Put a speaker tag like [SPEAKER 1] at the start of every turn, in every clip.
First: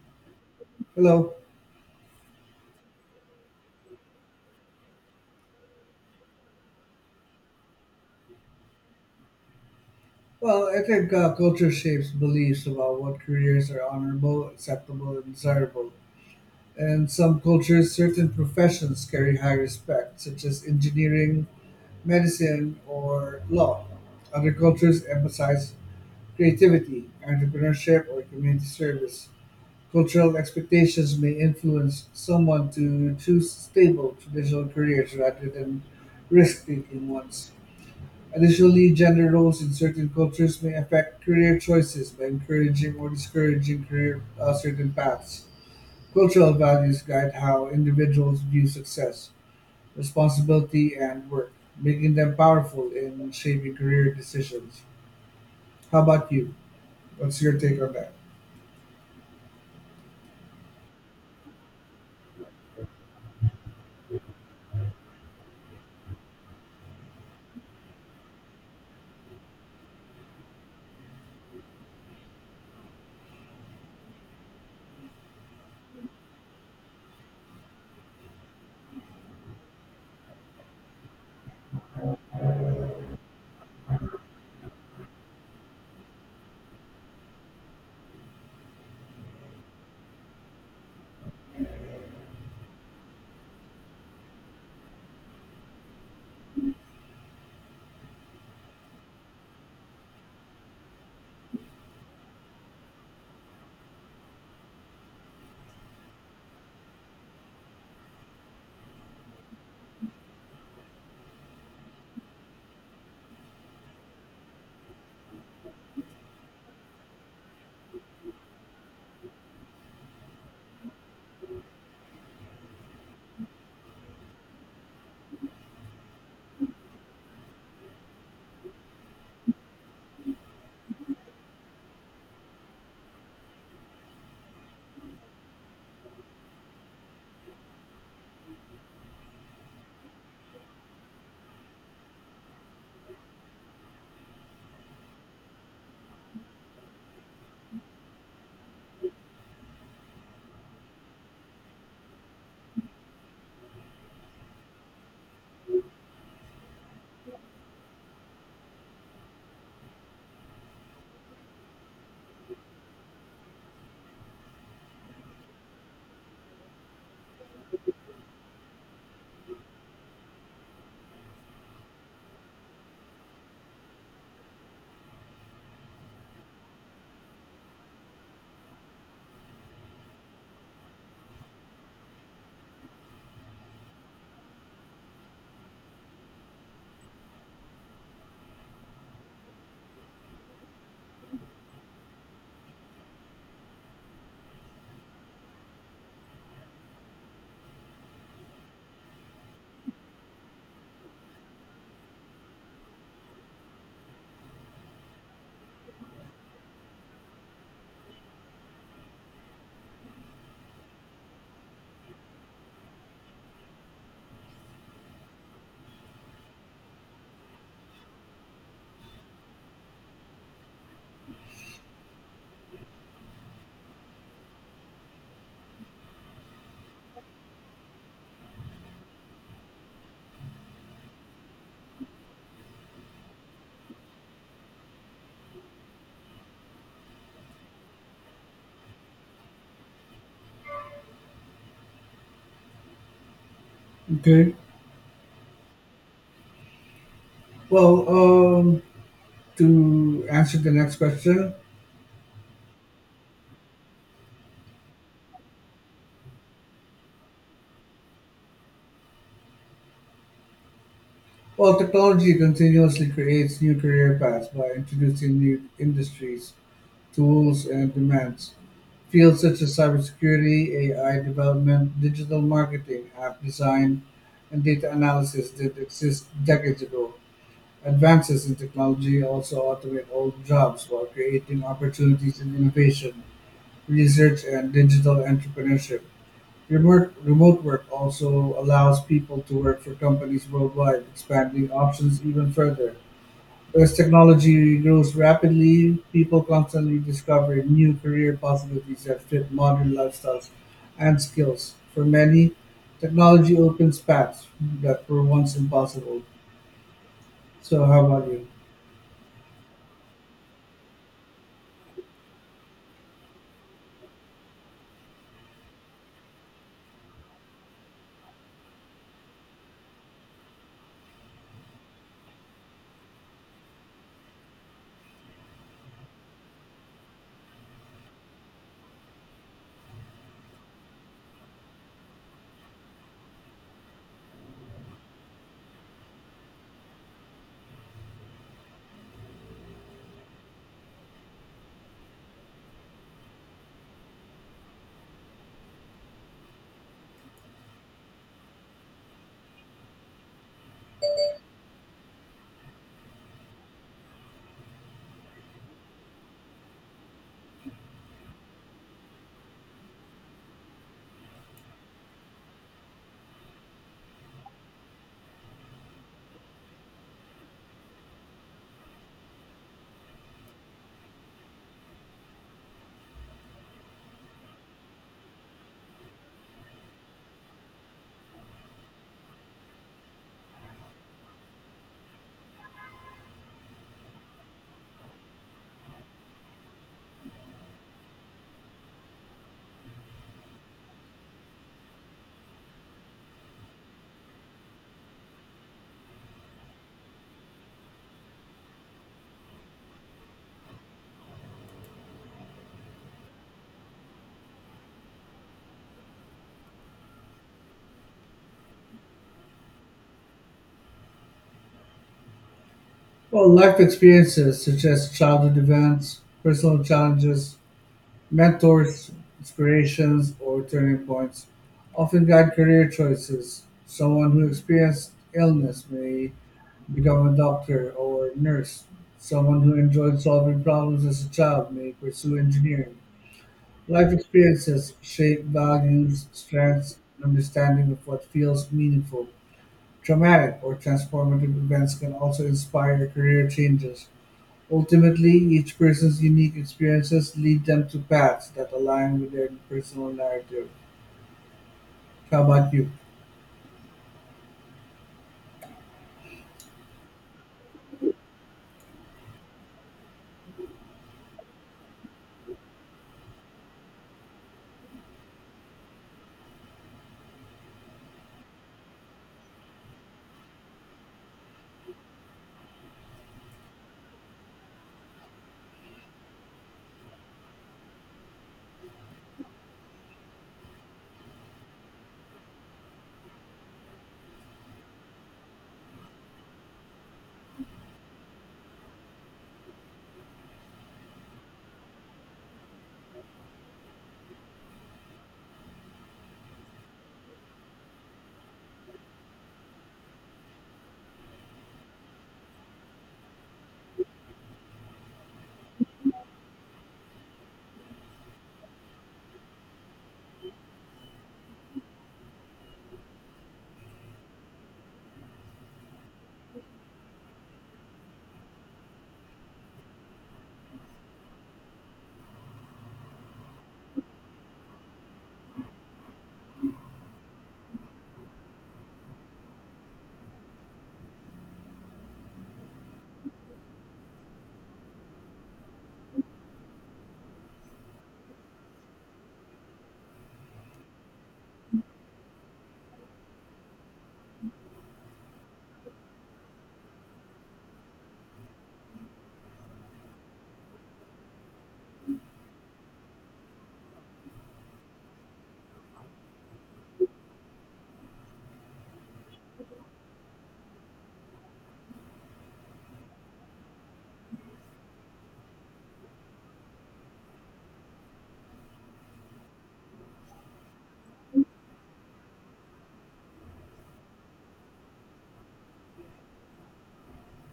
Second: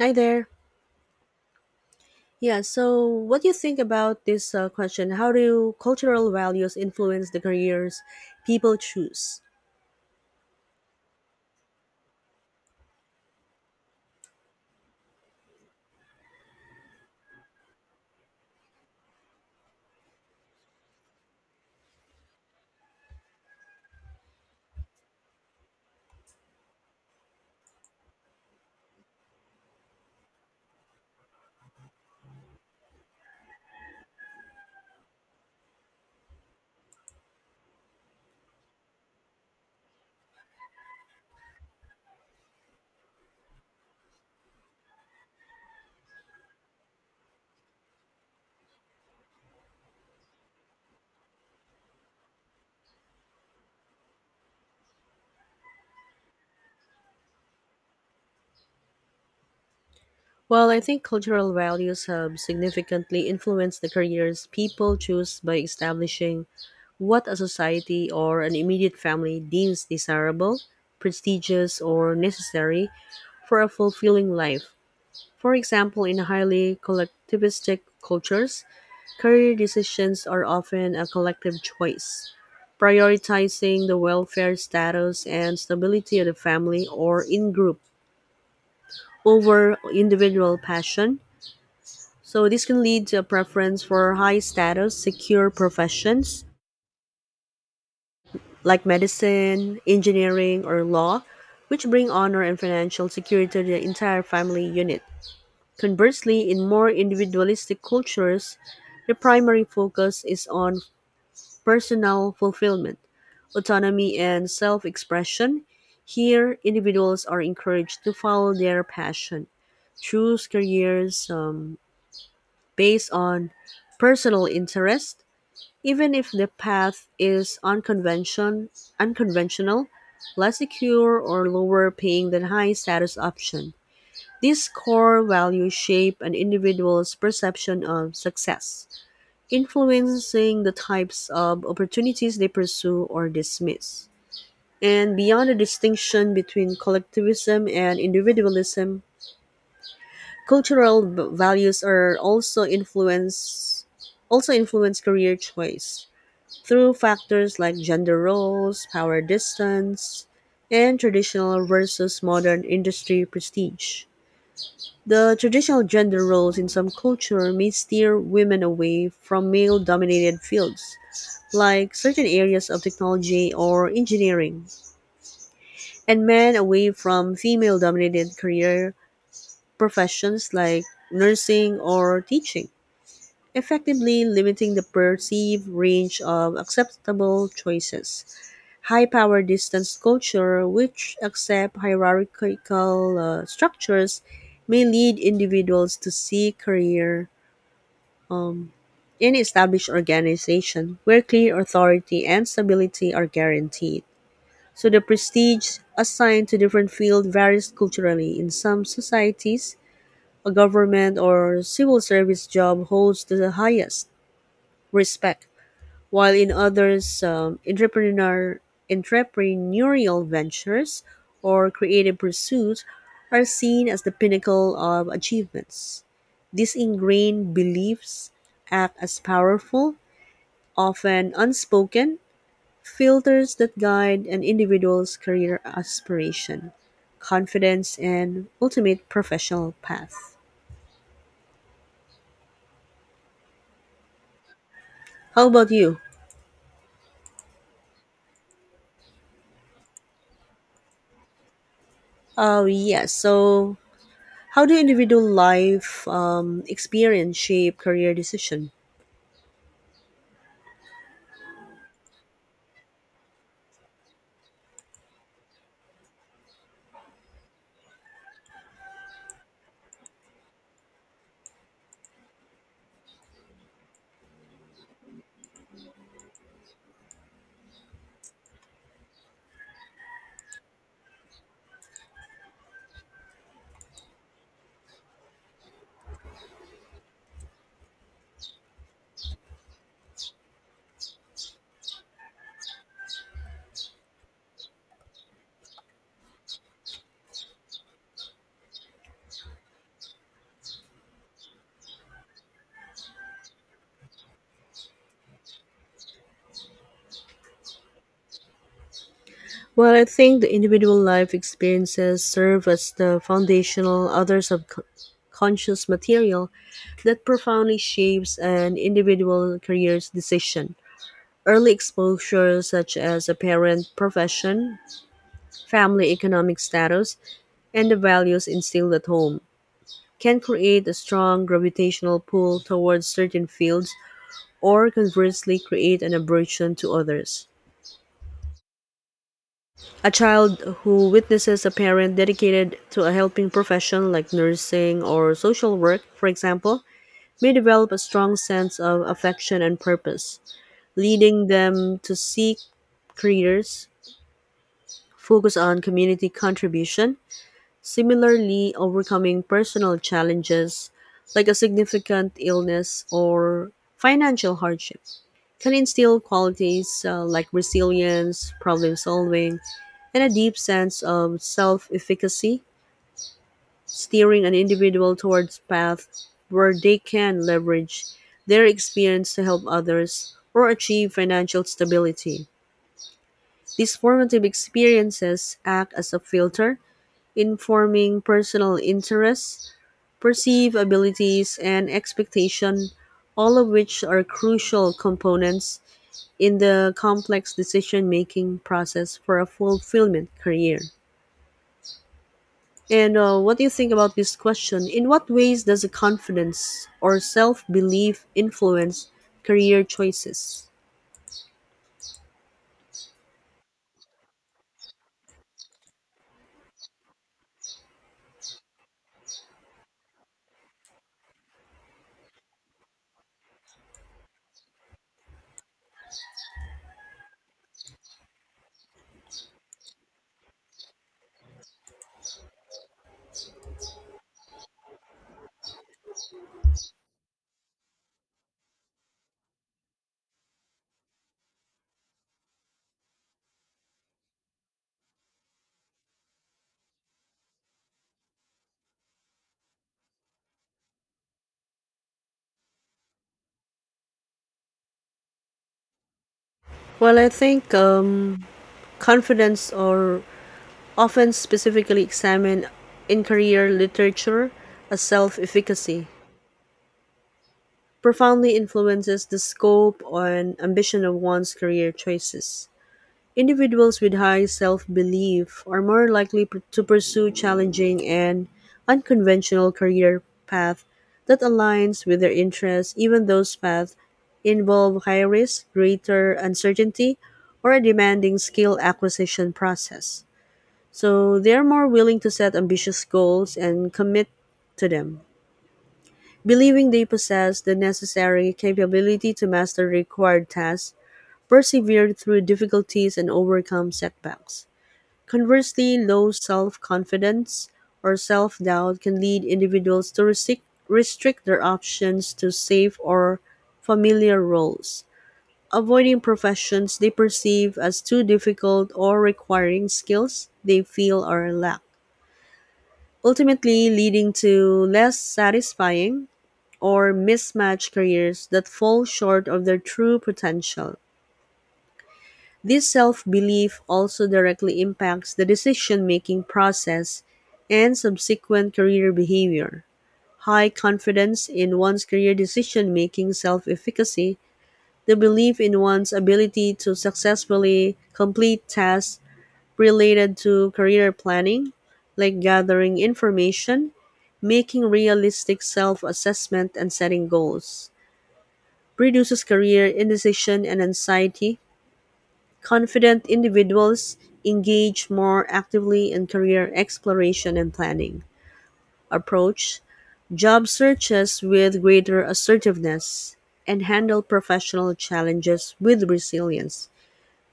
[SPEAKER 1] Hi there.
[SPEAKER 2] Hello.
[SPEAKER 1] Yeah, so what do you think about this question? How do cultural values influence the careers people choose?
[SPEAKER 2] Well, I think culture shapes beliefs about what careers are honorable, acceptable, and desirable. And some cultures, certain professions carry high respect, such as engineering, medicine, or law. Other cultures emphasize creativity, entrepreneurship, or community service. Cultural expectations may influence someone to choose stable, traditional careers rather than risk taking ones. Additionally, gender roles in certain cultures may affect career choices by encouraging or discouraging career certain paths. Cultural values guide how individuals view success, responsibility, and work, making them powerful in shaping career decisions. How about you? What's your take on that?
[SPEAKER 1] Well, I think cultural values have significantly influenced the careers people choose by establishing what a society or an immediate family deems desirable, prestigious, or necessary for a fulfilling life. For example, in highly collectivistic cultures, career decisions are often a collective choice prioritizing the welfare status and stability of the family or in group over individual passion. So this can lead to a preference for high status, secure professions like medicine, engineering, or law, which bring honor and financial security to the entire family unit. Conversely, in more individualistic cultures, the primary focus is on personal fulfillment, autonomy, and self expression. Here, individuals are encouraged to follow their passion, choose careers based on personal interest, even if the path is unconventional, less secure, or lower paying than high status option. These core values shape an individual's perception of success influencing the types of opportunities they pursue or dismiss. And beyond the distinction between collectivism and individualism, cultural values are also influence career choice through factors like gender roles, power distance, and traditional versus modern industry prestige. The traditional gender roles in some culture may steer women away from male dominated fields, like certain areas of technology or engineering, and men away from female dominated career professions like nursing or teaching, effectively limiting the perceived range of acceptable choices. High power distance culture, which accept hierarchical structures, may lead individuals to seek career in established organization where clear authority and stability are guaranteed. So the prestige assigned to different fields varies culturally. In some societies, a government or civil service job holds the highest respect, while in others, entrepreneurial ventures or creative pursuits are seen as the pinnacle of achievements. These ingrained beliefs act as powerful, often unspoken, filters that guide an individual's career aspiration, confidence, and ultimate professional path.
[SPEAKER 2] Okay.
[SPEAKER 1] How about you?
[SPEAKER 2] Well, to answer the next question,
[SPEAKER 1] Oh, yes. So, how do individual life experience shape career decision?
[SPEAKER 2] well, technology continuously creates new career paths by introducing new industries, tools, and demands. Fields such as cybersecurity, AI development, digital marketing, app design, and data analysis did exist decades ago. Advances in technology also automate old jobs while creating opportunities in innovation, research, and digital entrepreneurship. Remote work also allows people to work for companies worldwide, expanding options even further. As technology grows rapidly, people constantly discover new career possibilities that fit modern lifestyles and skills. For many, technology opens paths that were once impossible. So, how about you?
[SPEAKER 1] Well, I think the individual life experiences serve as the foundational, other subconscious material that profoundly shapes an individual career's decision. Early exposure, such as a parent profession, family economic status, and the values instilled at home can create a strong gravitational pull towards certain fields or conversely create an aversion to others. A child who witnesses a parent dedicated to a helping profession like nursing or social work, for example, may develop a strong sense of affection and purpose, leading them to seek careers, focus on community contribution. Similarly, overcoming personal challenges like a significant illness or financial hardship can instill qualities like resilience, problem solving, and a deep sense of self efficacy, steering an individual towards path where they can leverage their experience to help others or achieve financial stability. These formative experiences act as a filter informing personal interests perceived abilities, and expectation, all of which are crucial components in the complex decision making process for a fulfillment career. And what do you think about this question? In what ways does a confidence or self belief influence career choices?
[SPEAKER 2] Well, life experiences such as childhood events, personal challenges, mentors, inspirations, or turning points often guide career choices. Someone who experienced illness may become a doctor or nurse. Someone who enjoyed solving problems as a child may pursue engineering. Life experiences shape values, strengths, and understanding of what feels meaningful. Traumatic or transformative events can also inspire career changes. Ultimately, each person's unique experiences lead them to paths that align with their personal narrative. How about you?
[SPEAKER 1] Well, I think confidence or often specifically examined in career literature as self efficacy, profoundly influences the scope and ambition of one's career choices. Individuals with high self belief are more likely to pursue challenging and unconventional career path that aligns with their interests, even those paths involve high risk, greater uncertainty, or a demanding skill acquisition process. So they are more willing to set ambitious goals and commit to them. Believing they possess the necessary capability to master required tasks, persevere through difficulties, and overcome setbacks. Conversely, low self confidence or self doubt can lead individuals to restrict their options to safe or familiar roles, avoiding professions they perceive as too difficult or requiring skills they feel or lack, ultimately leading to less satisfying or mismatched careers that fall short of their true potential. This self belief also directly impacts the decision making process and subsequent career behavior. High confidence in one's career decision making self efficacy, the belief in one's ability to successfully complete tasks related to career planning, like gathering information, making realistic self assessment, and setting goals, reduces career indecision and anxiety. Confident individuals engage more actively in career exploration and planning, approach job searches with greater assertiveness, and handle professional challenges with resilience,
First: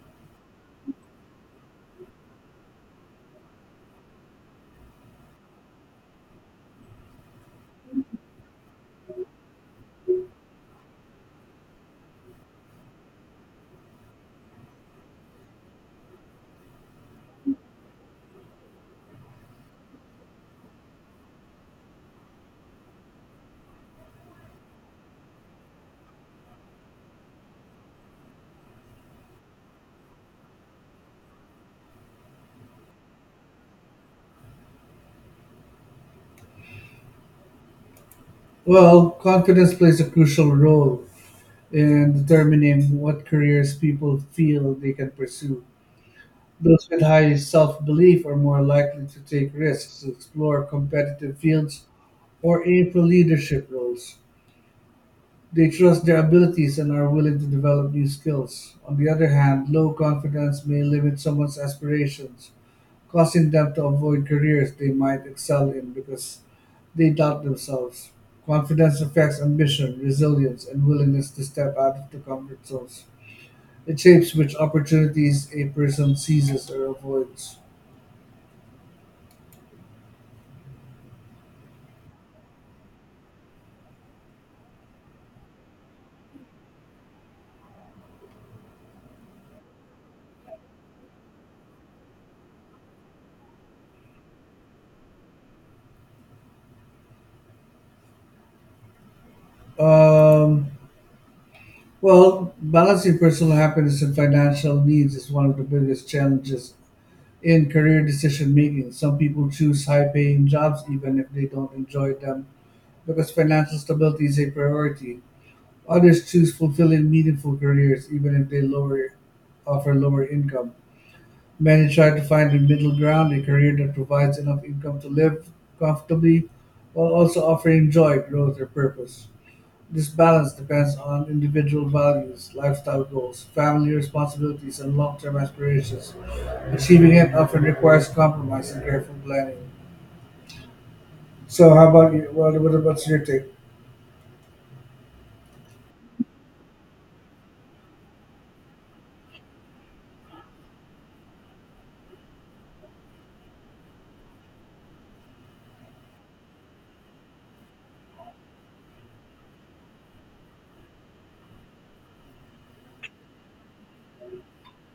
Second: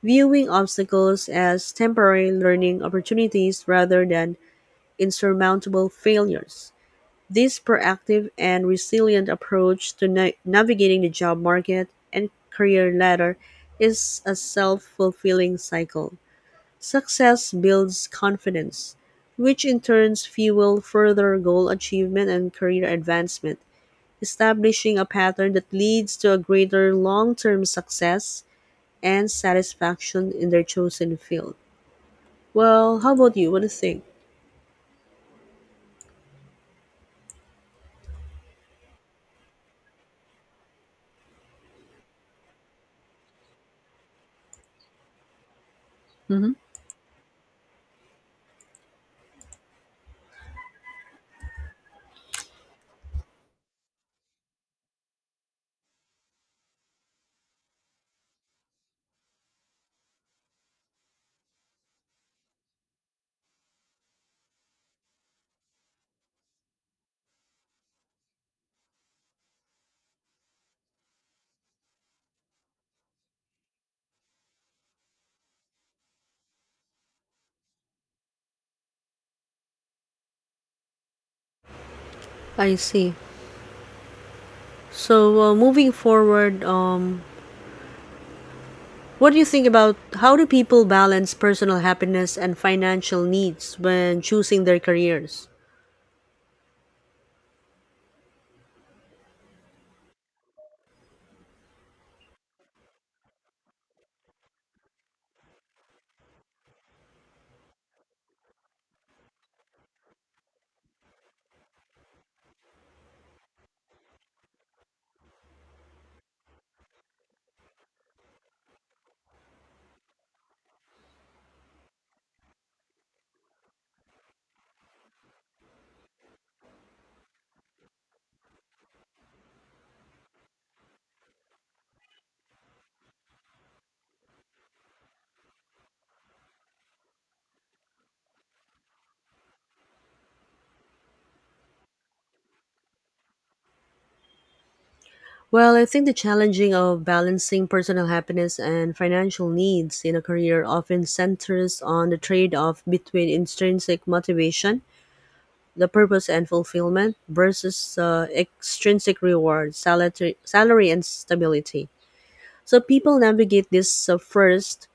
[SPEAKER 1] viewing obstacles as temporary learning opportunities rather than insurmountable failures. This proactive and resilient approach to navigating the job market and career ladder is a self fulfilling cycle. Success builds confidence, which in turn fuel further goal achievement and career advancement, establishing a pattern that leads to a greater long term success and satisfaction in their chosen field. Well, how about you? What do you think?
[SPEAKER 2] Well, confidence plays a crucial role and determining what careers people feel they can pursue.
[SPEAKER 1] hmm
[SPEAKER 2] Those with high self belief are more likely to take risks, explore competitive fields, or aim for leadership roles. They trust their abilities and are willing to develop new skills. On the other hand, low confidence may limit someone's aspirations, causing them to avoid careers they might excel in because they doubt themselves. Confidence affects ambition, resilience, and willingness to step out of the comfort zones. It shapes which opportunities a person seizes or avoids.
[SPEAKER 1] I see. So, moving forward, what do you think about how do people balance personal happiness and financial needs when choosing their careers?
[SPEAKER 2] Um, well, balancing personal happiness and financial needs is one of the biggest challenges in career decision making. Some people choose high paying jobs even if they don't enjoy them because financial stability is a priority. Others choose fulfilling meaningful careers even if they lower offer lower income. Many try to find a middle ground, a career that provides enough income to live comfortably while also offering joy, growth, or purpose. This balance depends on individual values, lifestyle goals, family responsibilities, and long term aspirations. Achieving it often requires compromise and careful planning. So, how about you? What about your take?
[SPEAKER 1] Well, I think the challenging of balancing personal happiness and financial needs in a career often centers on the trade-off between intrinsic motivation, the purpose and fulfillment, versus extrinsic reward, salary and stability. So people navigate this first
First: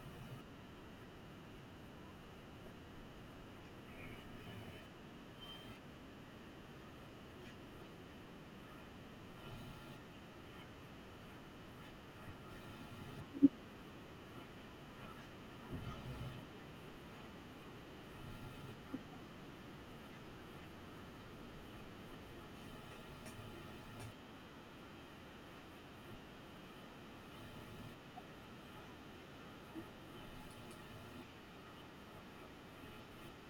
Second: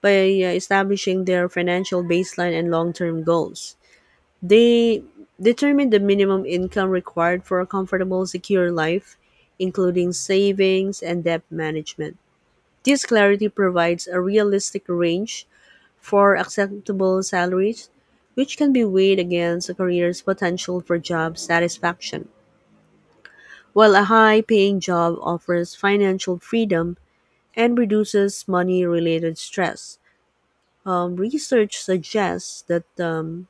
[SPEAKER 1] by establishing their financial baseline and long-term goals. They determine the minimum income required for a comfortable, secure life, including savings and debt management. This clarity provides a realistic range for acceptable salaries, which can be weighed against a career's potential for job satisfaction. While a high paying job offers financial freedom and reduces money related stress, research suggests that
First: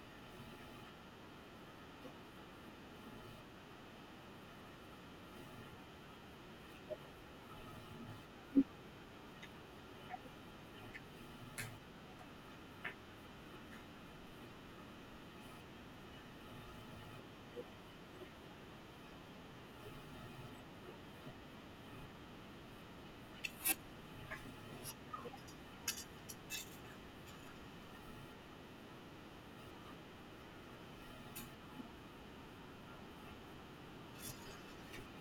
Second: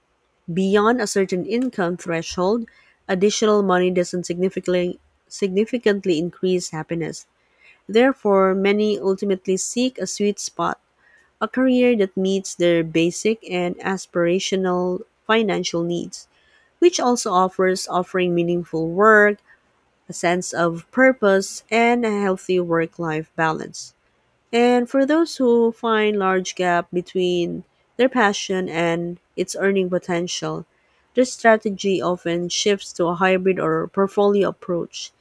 [SPEAKER 1] beyond a certain income threshold, additional money doesn't significantly, significantly increase happiness. Therefore, many ultimately seek a sweet spot, a career that meets their basic and aspirational financial needs, which also offers offering meaningful work, a sense of purpose, and a healthy work-life balance. And for those who find large gap between their passion and its earning potential, their strategy often shifts to a hybrid or portfolio approach.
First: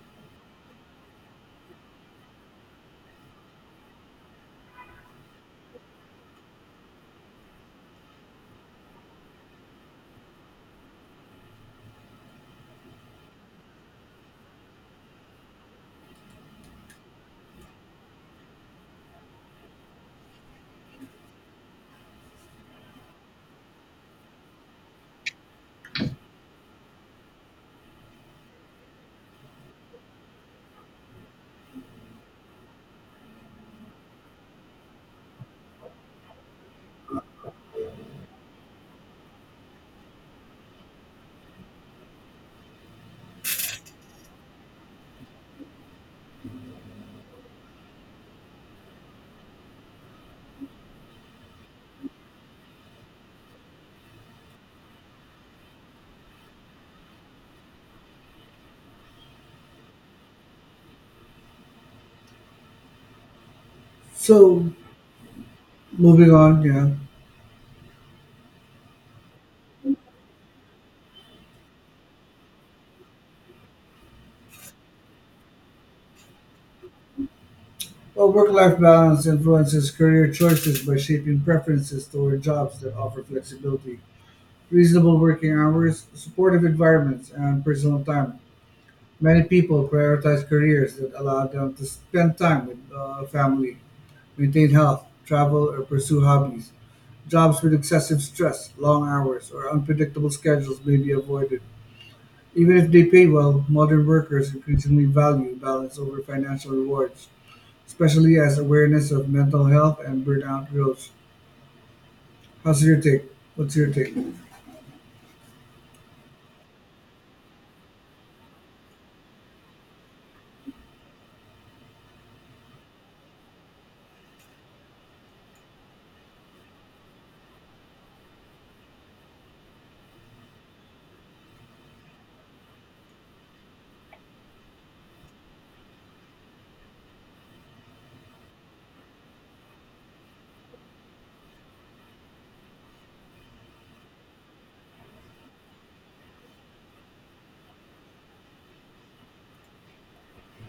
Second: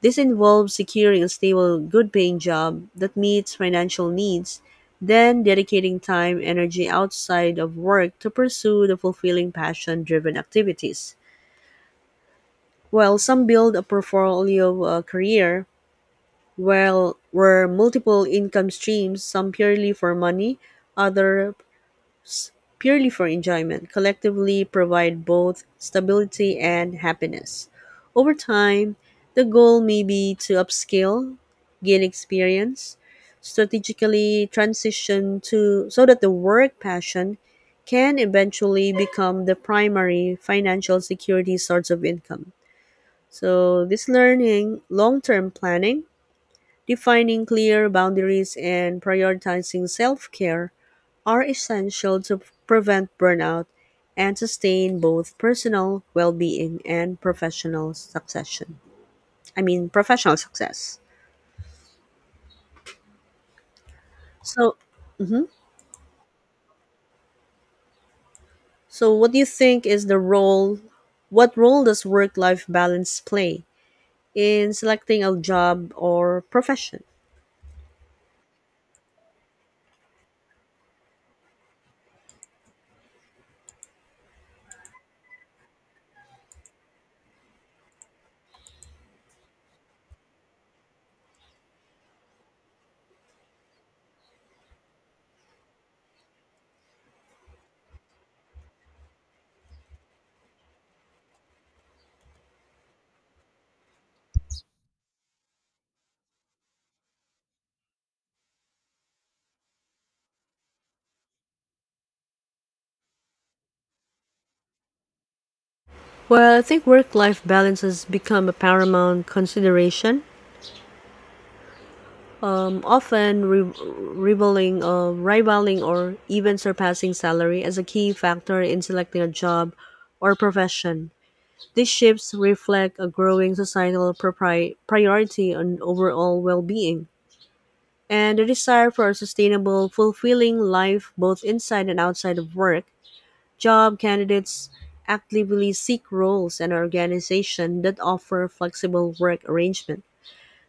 [SPEAKER 1] This involves securing a stable, good paying job that meets financial needs, then dedicating time and energy outside of work to pursue the fulfilling passion driven activities. While some build a portfolio career, well, were multiple income streams, some purely for money, other purely for enjoyment, collectively provide both stability and happiness. Over time, the goal may be to upscale, gain experience, strategically transition to so that the work passion can eventually become the primary financial security source of income. So this learning, long-term planning defining clear boundaries and prioritizing self care are essential to prevent burnout and sustain both personal well being and professional success.
[SPEAKER 2] So,
[SPEAKER 1] So, hmm
[SPEAKER 2] moving on,
[SPEAKER 1] so what do you think is the role? What role does work life balance play in selecting a job or profession?
[SPEAKER 2] well, work life balance influences career choices by shaping preferences toward jobs that offer flexibility, reasonable working hours, supportive environments, and personal time. Many people prioritize careers that allow them to spend time with family, maintain health, travel, or pursue hobbies. Jobs with excessive stress, long hours, or unpredictable schedules may be avoided. Even if they pay well, modern workers increasingly value balance over financial rewards, especially as awareness of mental health and burnout grows. How's your take? What's your take?
[SPEAKER 1] Well, I think work life balance has become a paramount consideration, often rivaling or even surpassing salary as a key factor in selecting a job or profession. These shifts reflect a growing societal priority on overall well being and a desire for a sustainable, fulfilling life both inside and outside of work. Job candidates actively seek roles and organizations that offer flexible work arrangement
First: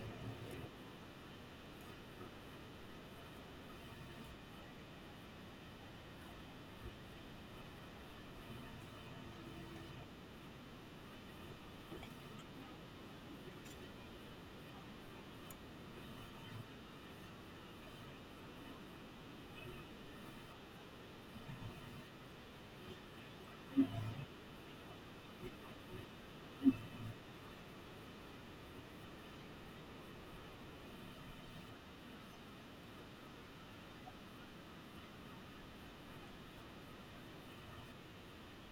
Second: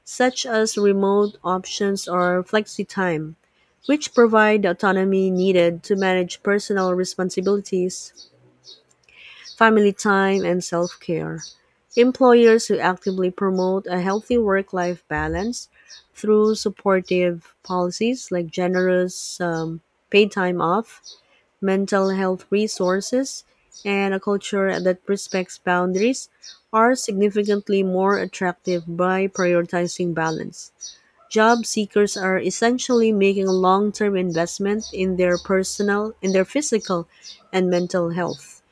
[SPEAKER 1] such as remote options or flexi time, which provide the autonomy needed to manage personal responsibilities, family time, and self care. Employers who actively promote a healthy work life balance through supportive policies like generous paid time off, mental health resources, and a culture that respects boundaries are significantly more attractive by prioritizing balance. Job seekers are essentially making a long-term investment in their personal, in their physical and mental health,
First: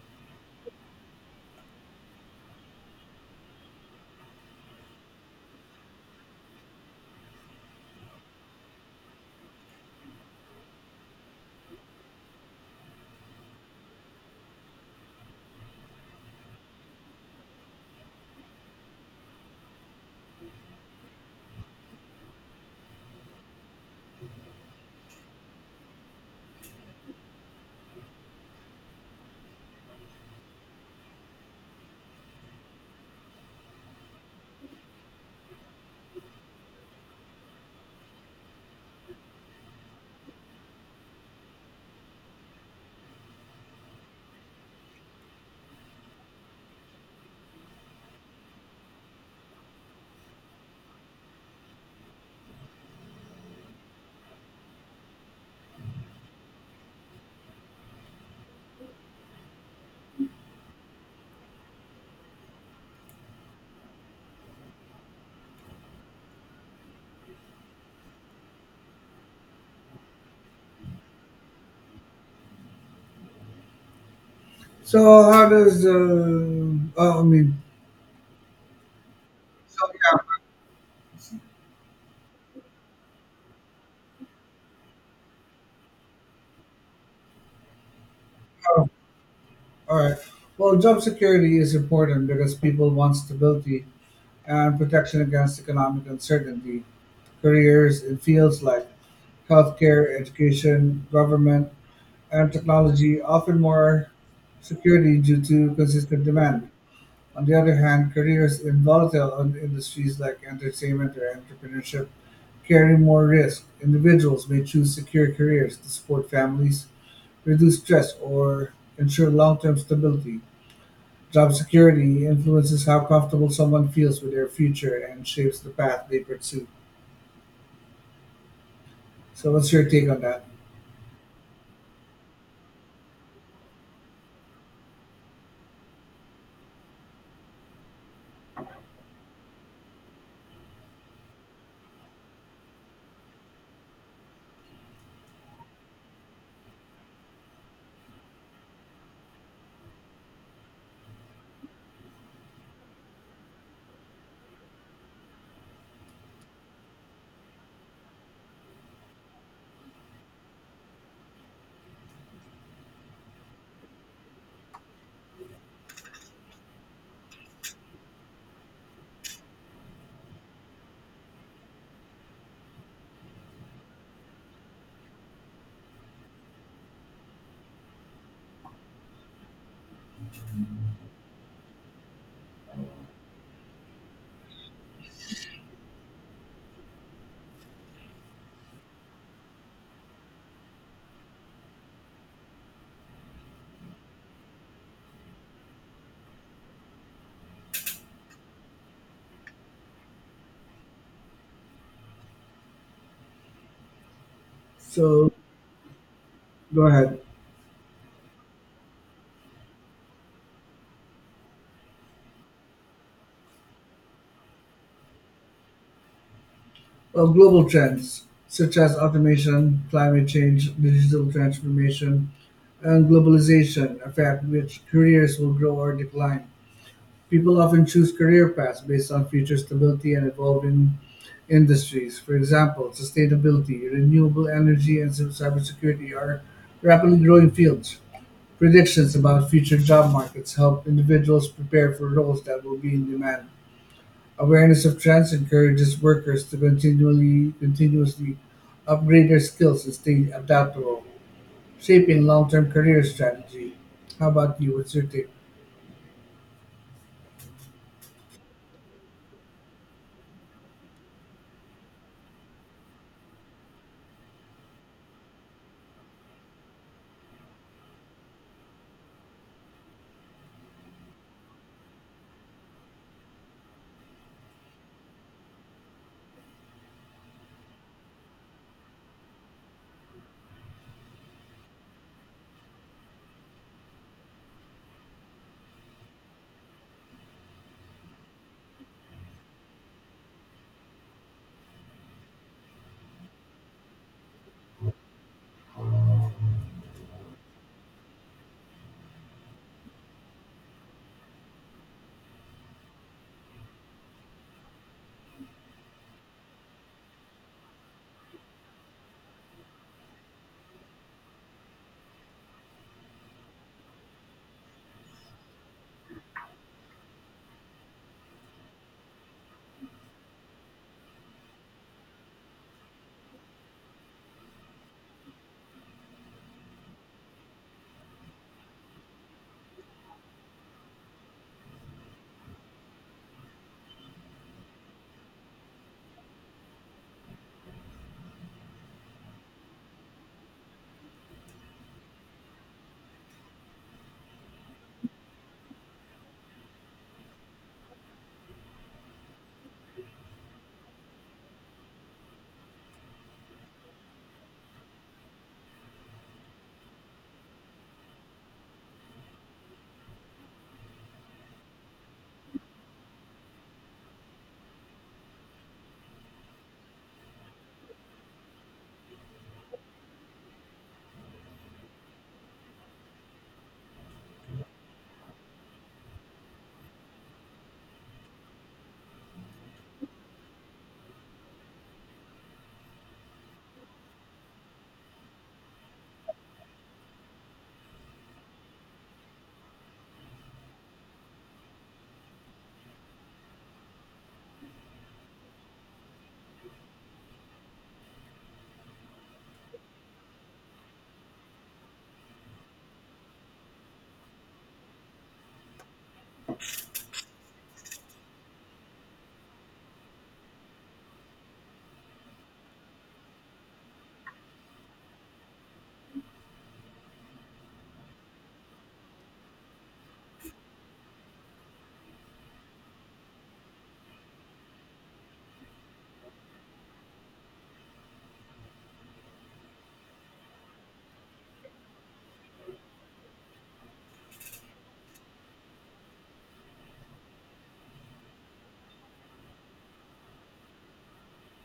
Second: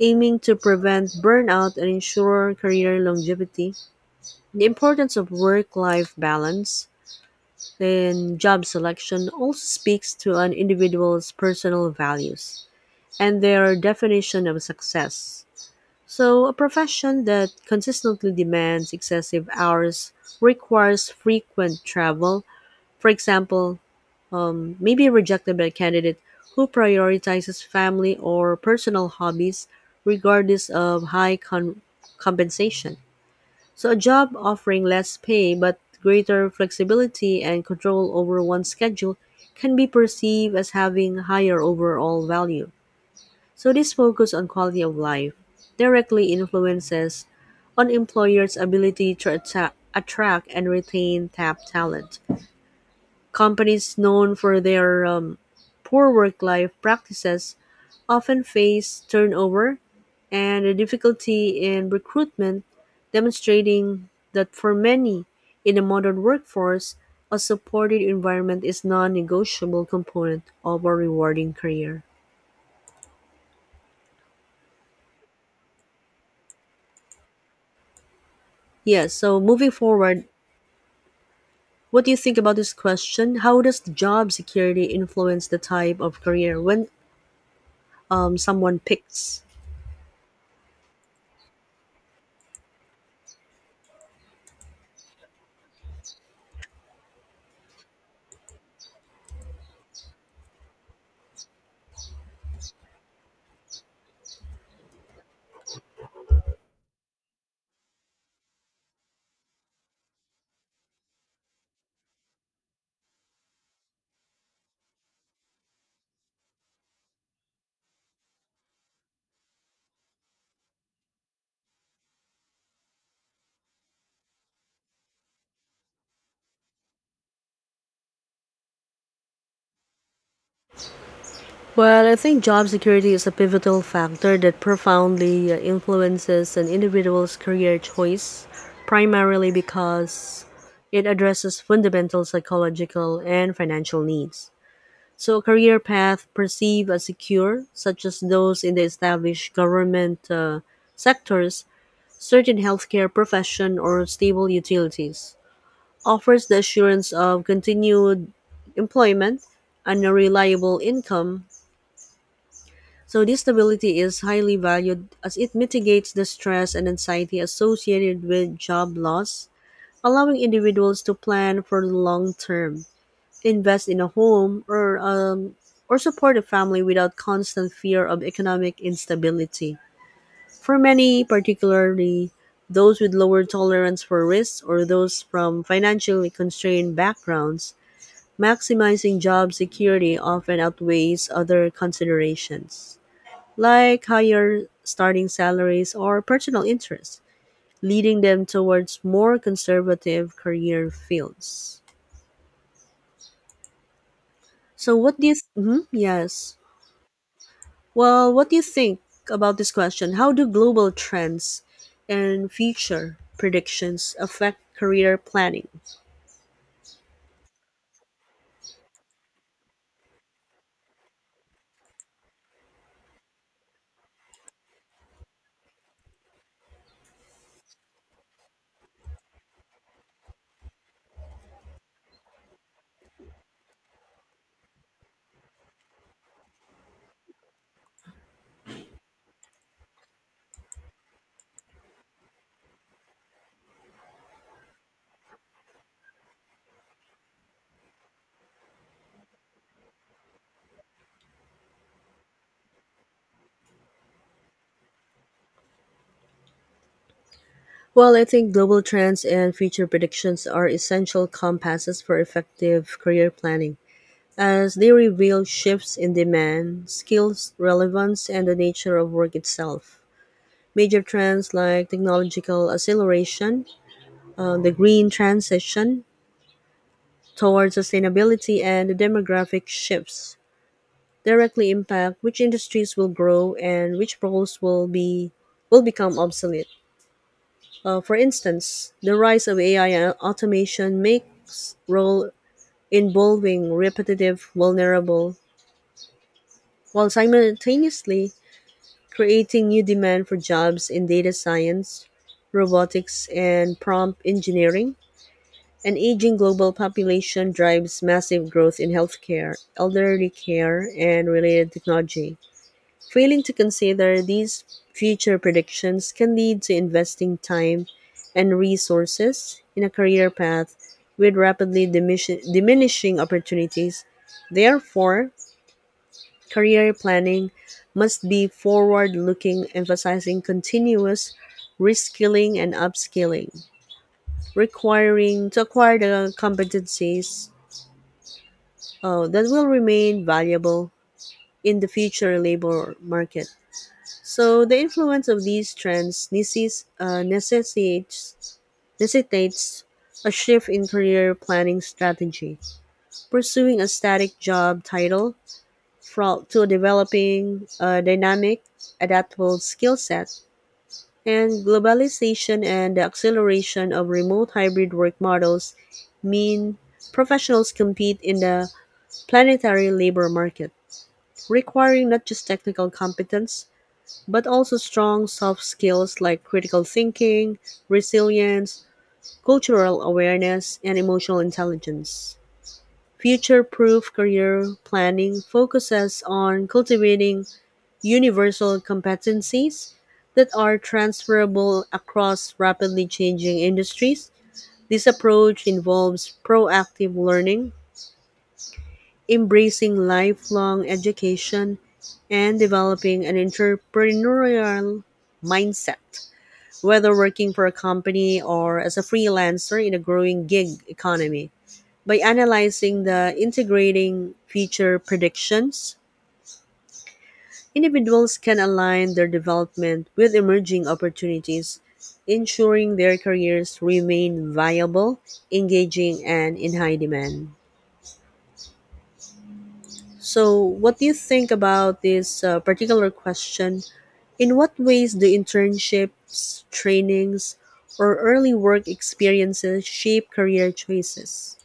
[SPEAKER 1] aiming to prevent burnout and ensure career longevity. The importance of work-life balance in job selection also speaks to an individual's personal values and their definition of success. So, a profession that consistently demands excessive hours requires frequent travel, for example, may be rejected by a candidate who prioritizes family or personal hobbies regardless of high compensation. So, a job offering less pay but greater flexibility and control over one's schedule can be perceived as having higher overall value. So, this focus on quality of life directly influences on employers' ability to attract and retain top talent. Companies known for their poor work life practices often face turnover and a difficulty in recruitment, demonstrating that for many in the modern workforce, a supported environment is non negotiable component of a rewarding career.
[SPEAKER 2] So, how does oh, I mean,
[SPEAKER 1] Yes, so moving
[SPEAKER 2] So, yeah,
[SPEAKER 1] forward, what do you think about this question? How does job security influence the type of career when someone
[SPEAKER 2] oh,
[SPEAKER 1] picks?
[SPEAKER 2] all right. Well, job security is important because people want stability and protection against economic uncertainty. Careers in fields like healthcare, education, government, and technology offer more security due to consistent demand. On the other hand, careers in industries like entertainment or entrepreneurship carry more risk. Individuals may choose secure careers to support families, reduce stress, or ensure long term stability. Job security influences how comfortable someone feels with their future and shapes the path they pursue. So, what's your take on that?
[SPEAKER 1] Well, I think job security is a pivotal factor that profoundly influences an individual's career choice, primarily because it addresses fundamental psychological and financial needs. So, a career path perceived as secure, such as those in the established government sectors, certain healthcare profession, or stable utilities, offers the assurance of continued employment and a reliable income, so this stability is highly valued as it mitigates the stress and anxiety associated with job loss, allowing individuals to plan for the long term, invest in a home or or support a family without constant fear of economic instability. For many, particularly those with lower tolerance for risk or those from financially constrained backgrounds, maximizing job security often outweighs other considerations like higher starting salaries or personal interests, leading them towards more conservative career fields. So, what do
[SPEAKER 2] So,
[SPEAKER 1] you? Yes.
[SPEAKER 2] go ahead.
[SPEAKER 1] Well, what do you think about this question? How do global trends and future predictions affect career planning?
[SPEAKER 2] Well, global trends such as automation, climate change, digital transformation, and globalization affect which careers will grow or decline. People often choose career paths based on future stability and evolving industries. For example, sustainability, renewable energy, and cybersecurity are rapidly growing fields. Predictions about future job markets help individuals prepare for roles that will be in demand. Awareness of trends encourages workers to continually continuously upgrade their skills and stay adaptable, shaping long-term career strategy. How about you? What's your take?
[SPEAKER 1] Well, I think global trends and future predictions are essential compasses for effective career planning, as they reveal shifts in demand, skills relevance, and the nature of work itself. Major trends like technological acceleration, the green transition towards sustainability, and the demographic shifts directly impact which industries will grow and which roles will become obsolete. For instance, the rise of AI and automation makes role involving repetitive vulnerable, while simultaneously creating new demand for jobs in data science, robotics, and prompt engineering. An aging global population drives massive growth in healthcare, elderly care, and related technology. Failing to consider these future predictions can lead to investing time and resources in a career path with rapidly diminishing opportunities. Therefore, career planning must be forward looking, emphasizing continuous reskilling and upskilling, requiring to acquire the competencies that will remain valuable in the future labor market. So the influence of these trends necessitates a shift in career planning strategy. Pursuing a static job title to developing a dynamic, adaptable skill set, and globalization and the acceleration of remote hybrid work models mean professionals compete in the planetary labor market, requiring not just technical competence, but also strong soft skills like critical thinking, resilience, cultural awareness, and emotional intelligence. Future proof career planning focuses on cultivating universal competencies that are transferable across rapidly changing industries. This approach involves proactive learning, embracing lifelong education, and developing an entrepreneurial mindset, whether working for a company or as a freelancer in a growing gig economy. By analyzing the integrating feature predictions, individuals can align their development with emerging opportunities, ensuring their careers remain viable, engaging, and in high demand. So, what do you think about this particular question? In what ways do internships, trainings, or early work experiences shape career choices?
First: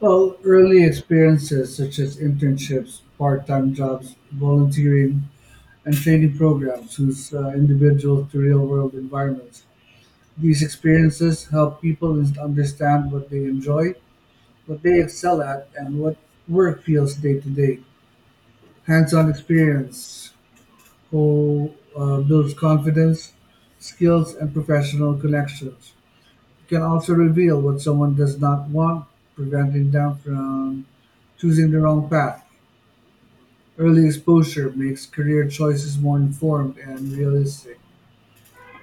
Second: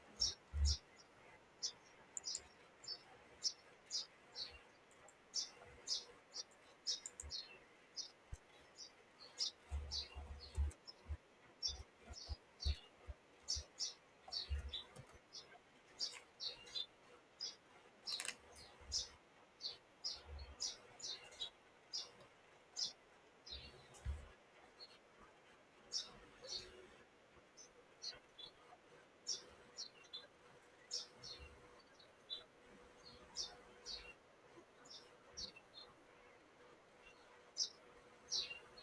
[SPEAKER 2] Well, early experiences such as internships, part-time jobs, volunteering, and training programs whose individuals to real-world environments. These experiences help people understand what they enjoy, what they excel at, and what work feels day to day. Hands on experience who builds confidence, skills, and professional connections. It can also reveal what someone does not want, preventing them from choosing the wrong path. Early exposure makes career choices more informed and realistic.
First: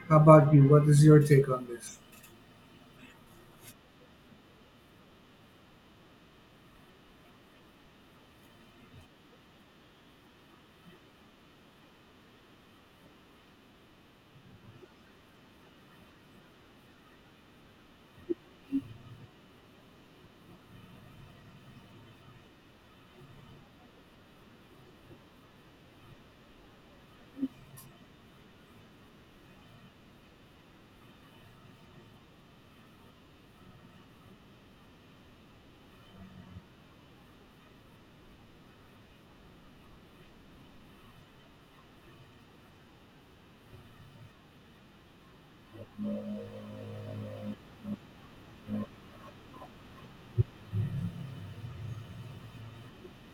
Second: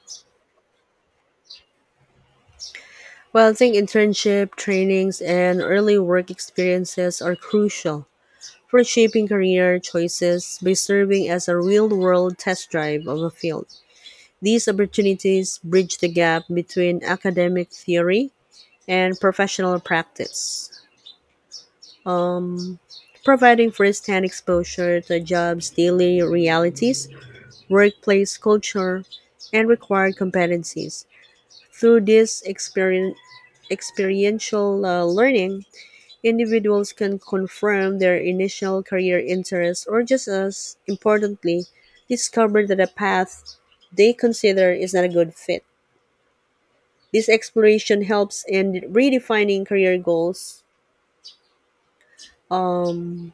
[SPEAKER 2] How about you? What is your take on this?
[SPEAKER 1] Well, I think internship, trainings, and early work experiences are crucial for shaping career choices by serving as a real world test drive of a field. These opportunities bridge the gap between academic theory and professional practice, um, providing first hand exposure to a job's daily realities, workplace culture, and required competencies. Through this experience, experiential learning, individuals can confirm their initial career interests or, just as importantly, discover that a path they consider is not a good fit. This exploration helps in redefining career goals, um,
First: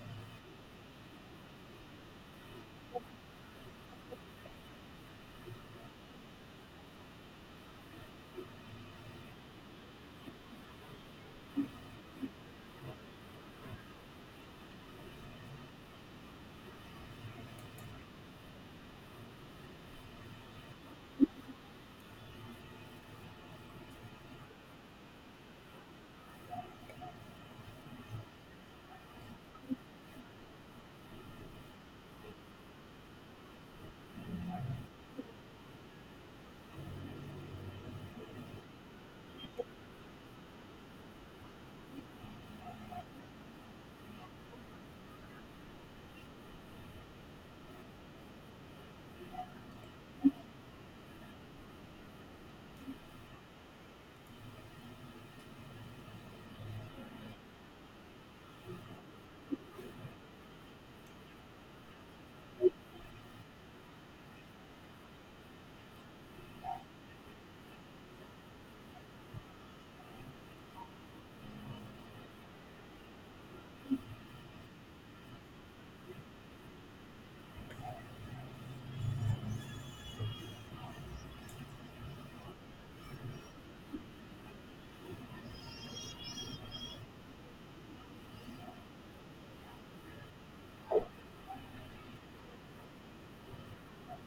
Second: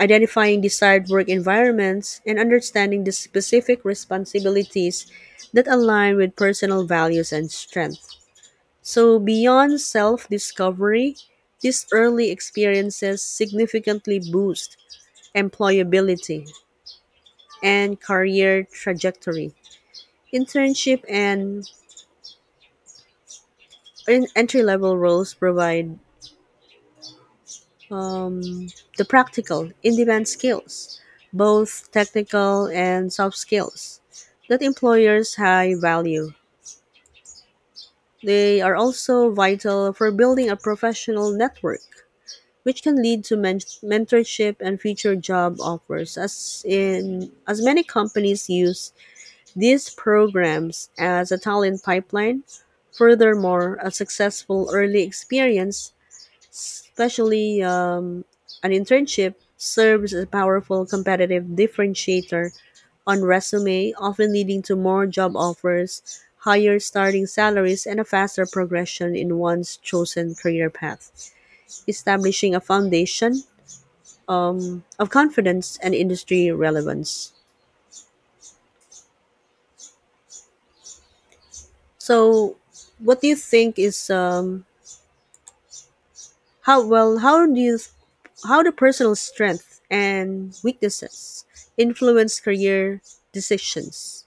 [SPEAKER 1] identifying desired work environments, and understanding the specific responsibilities that align with personal values and strengths. So, beyond self discovery, these early experiences significantly boost employability and career trajectory. Internship and entry level roles provide um, the practical, in demand skills, both technical and soft skills, that employers high value. They are also vital for building a professional network, which can lead to mentorship and future job offers, as in as many companies use these programs as a talent pipeline. Furthermore, a successful early experience, especially an internship, serves as a powerful competitive differentiator on resume, often leading to more job offers, higher starting salaries, and a faster progression in one's chosen career path, establishing a foundation of confidence and industry relevance. So, what do you think is How well? How do you? How do personal strength and weaknesses influence career decisions?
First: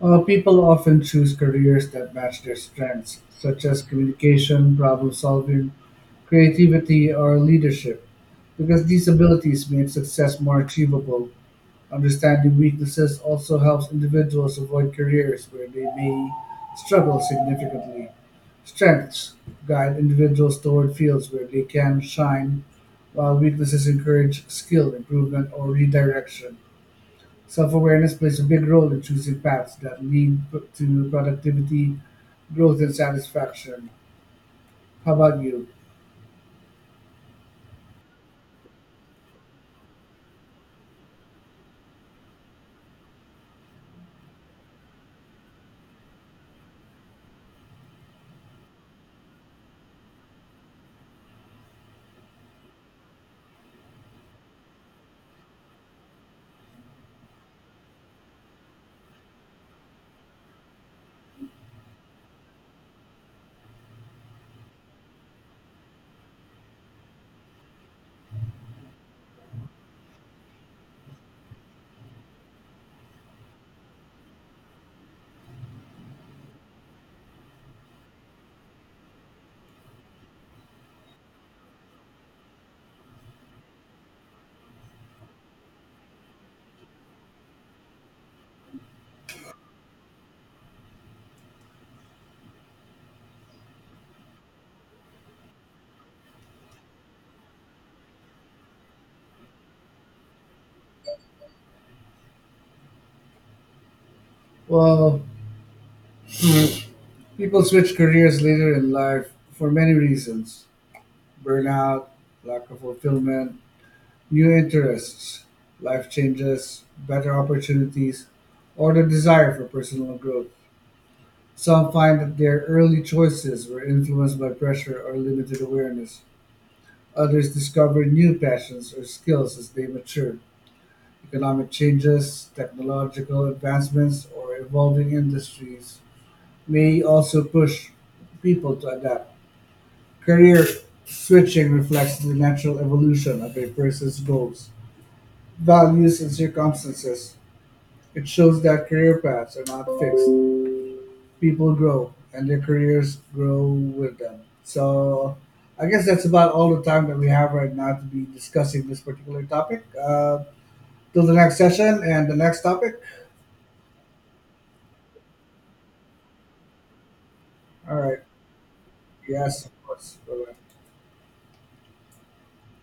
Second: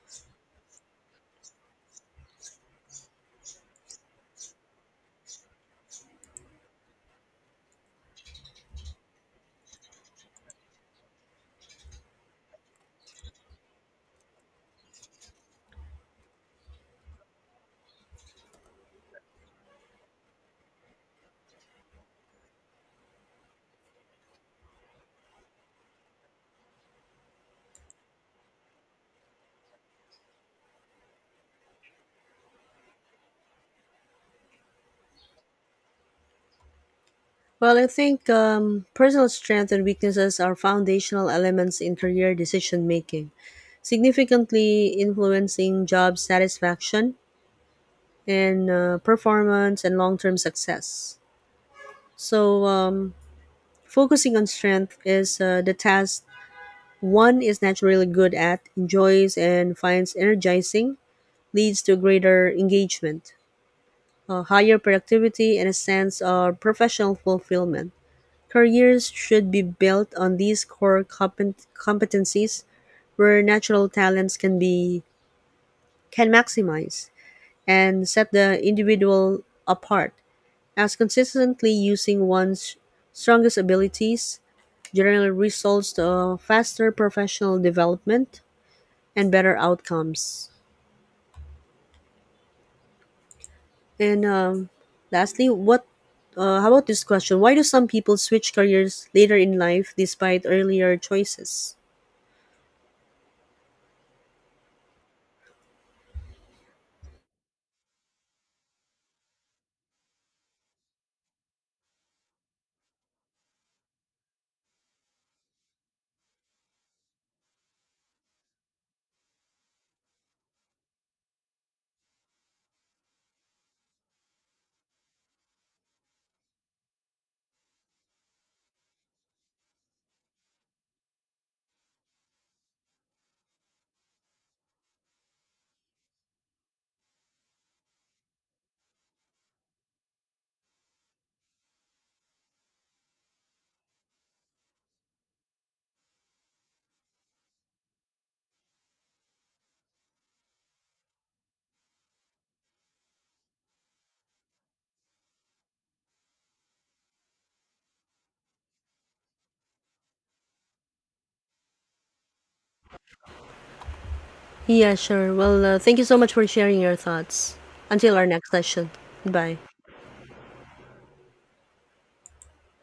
[SPEAKER 2] People often choose careers that match their strengths, such as communication, problem solving, creativity, or leadership, because these abilities make success more achievable. Understanding weaknesses also helps individuals avoid careers where they may struggle significantly. Strengths guide individuals toward fields where they can shine, while weaknesses encourage skill improvement or redirection. Self awareness plays a big role in choosing paths that lead to productivity, growth, and satisfaction. How about you?
[SPEAKER 1] Well, I think personal strength and weaknesses are foundational elements in career decision making, significantly influencing job satisfaction and performance and long term success. So, focusing on strength is the task one is naturally good at, enjoys, and finds energizing, leads to greater engagement, higher productivity, and a sense of professional fulfillment. Careers should be built on these core competencies where natural talents can be can maximize and set the individual apart as consistently using one's strongest abilities generally results to a faster professional development and better outcomes. And lastly, what? How about this question? Why do some people switch careers later in life despite earlier choices?
[SPEAKER 2] Well, people switch careers later in life for many reasons: burnout, lack of fulfillment, new interests, life changes, better opportunities, or the desire for personal growth. Some find that their early choices were influenced by pressure or limited awareness. Others discover new passions or skills as they mature. Economic changes, technological advancements, or evolving industries may also push people to adapt. Career switching reflects the natural evolution of a person's goals, values, and circumstances. It shows that career paths are not fixed. People grow, and their careers grow with them. So, I guess that's about all the time that we have right now to be discussing this particular topic. Till the next session and the next topic.
[SPEAKER 1] Yeah, sure. Well, thank you so much for sharing your thoughts.
[SPEAKER 2] All
[SPEAKER 1] Until
[SPEAKER 2] right.
[SPEAKER 1] our next session. Bye.
[SPEAKER 2] Yes, of course. Bye-bye.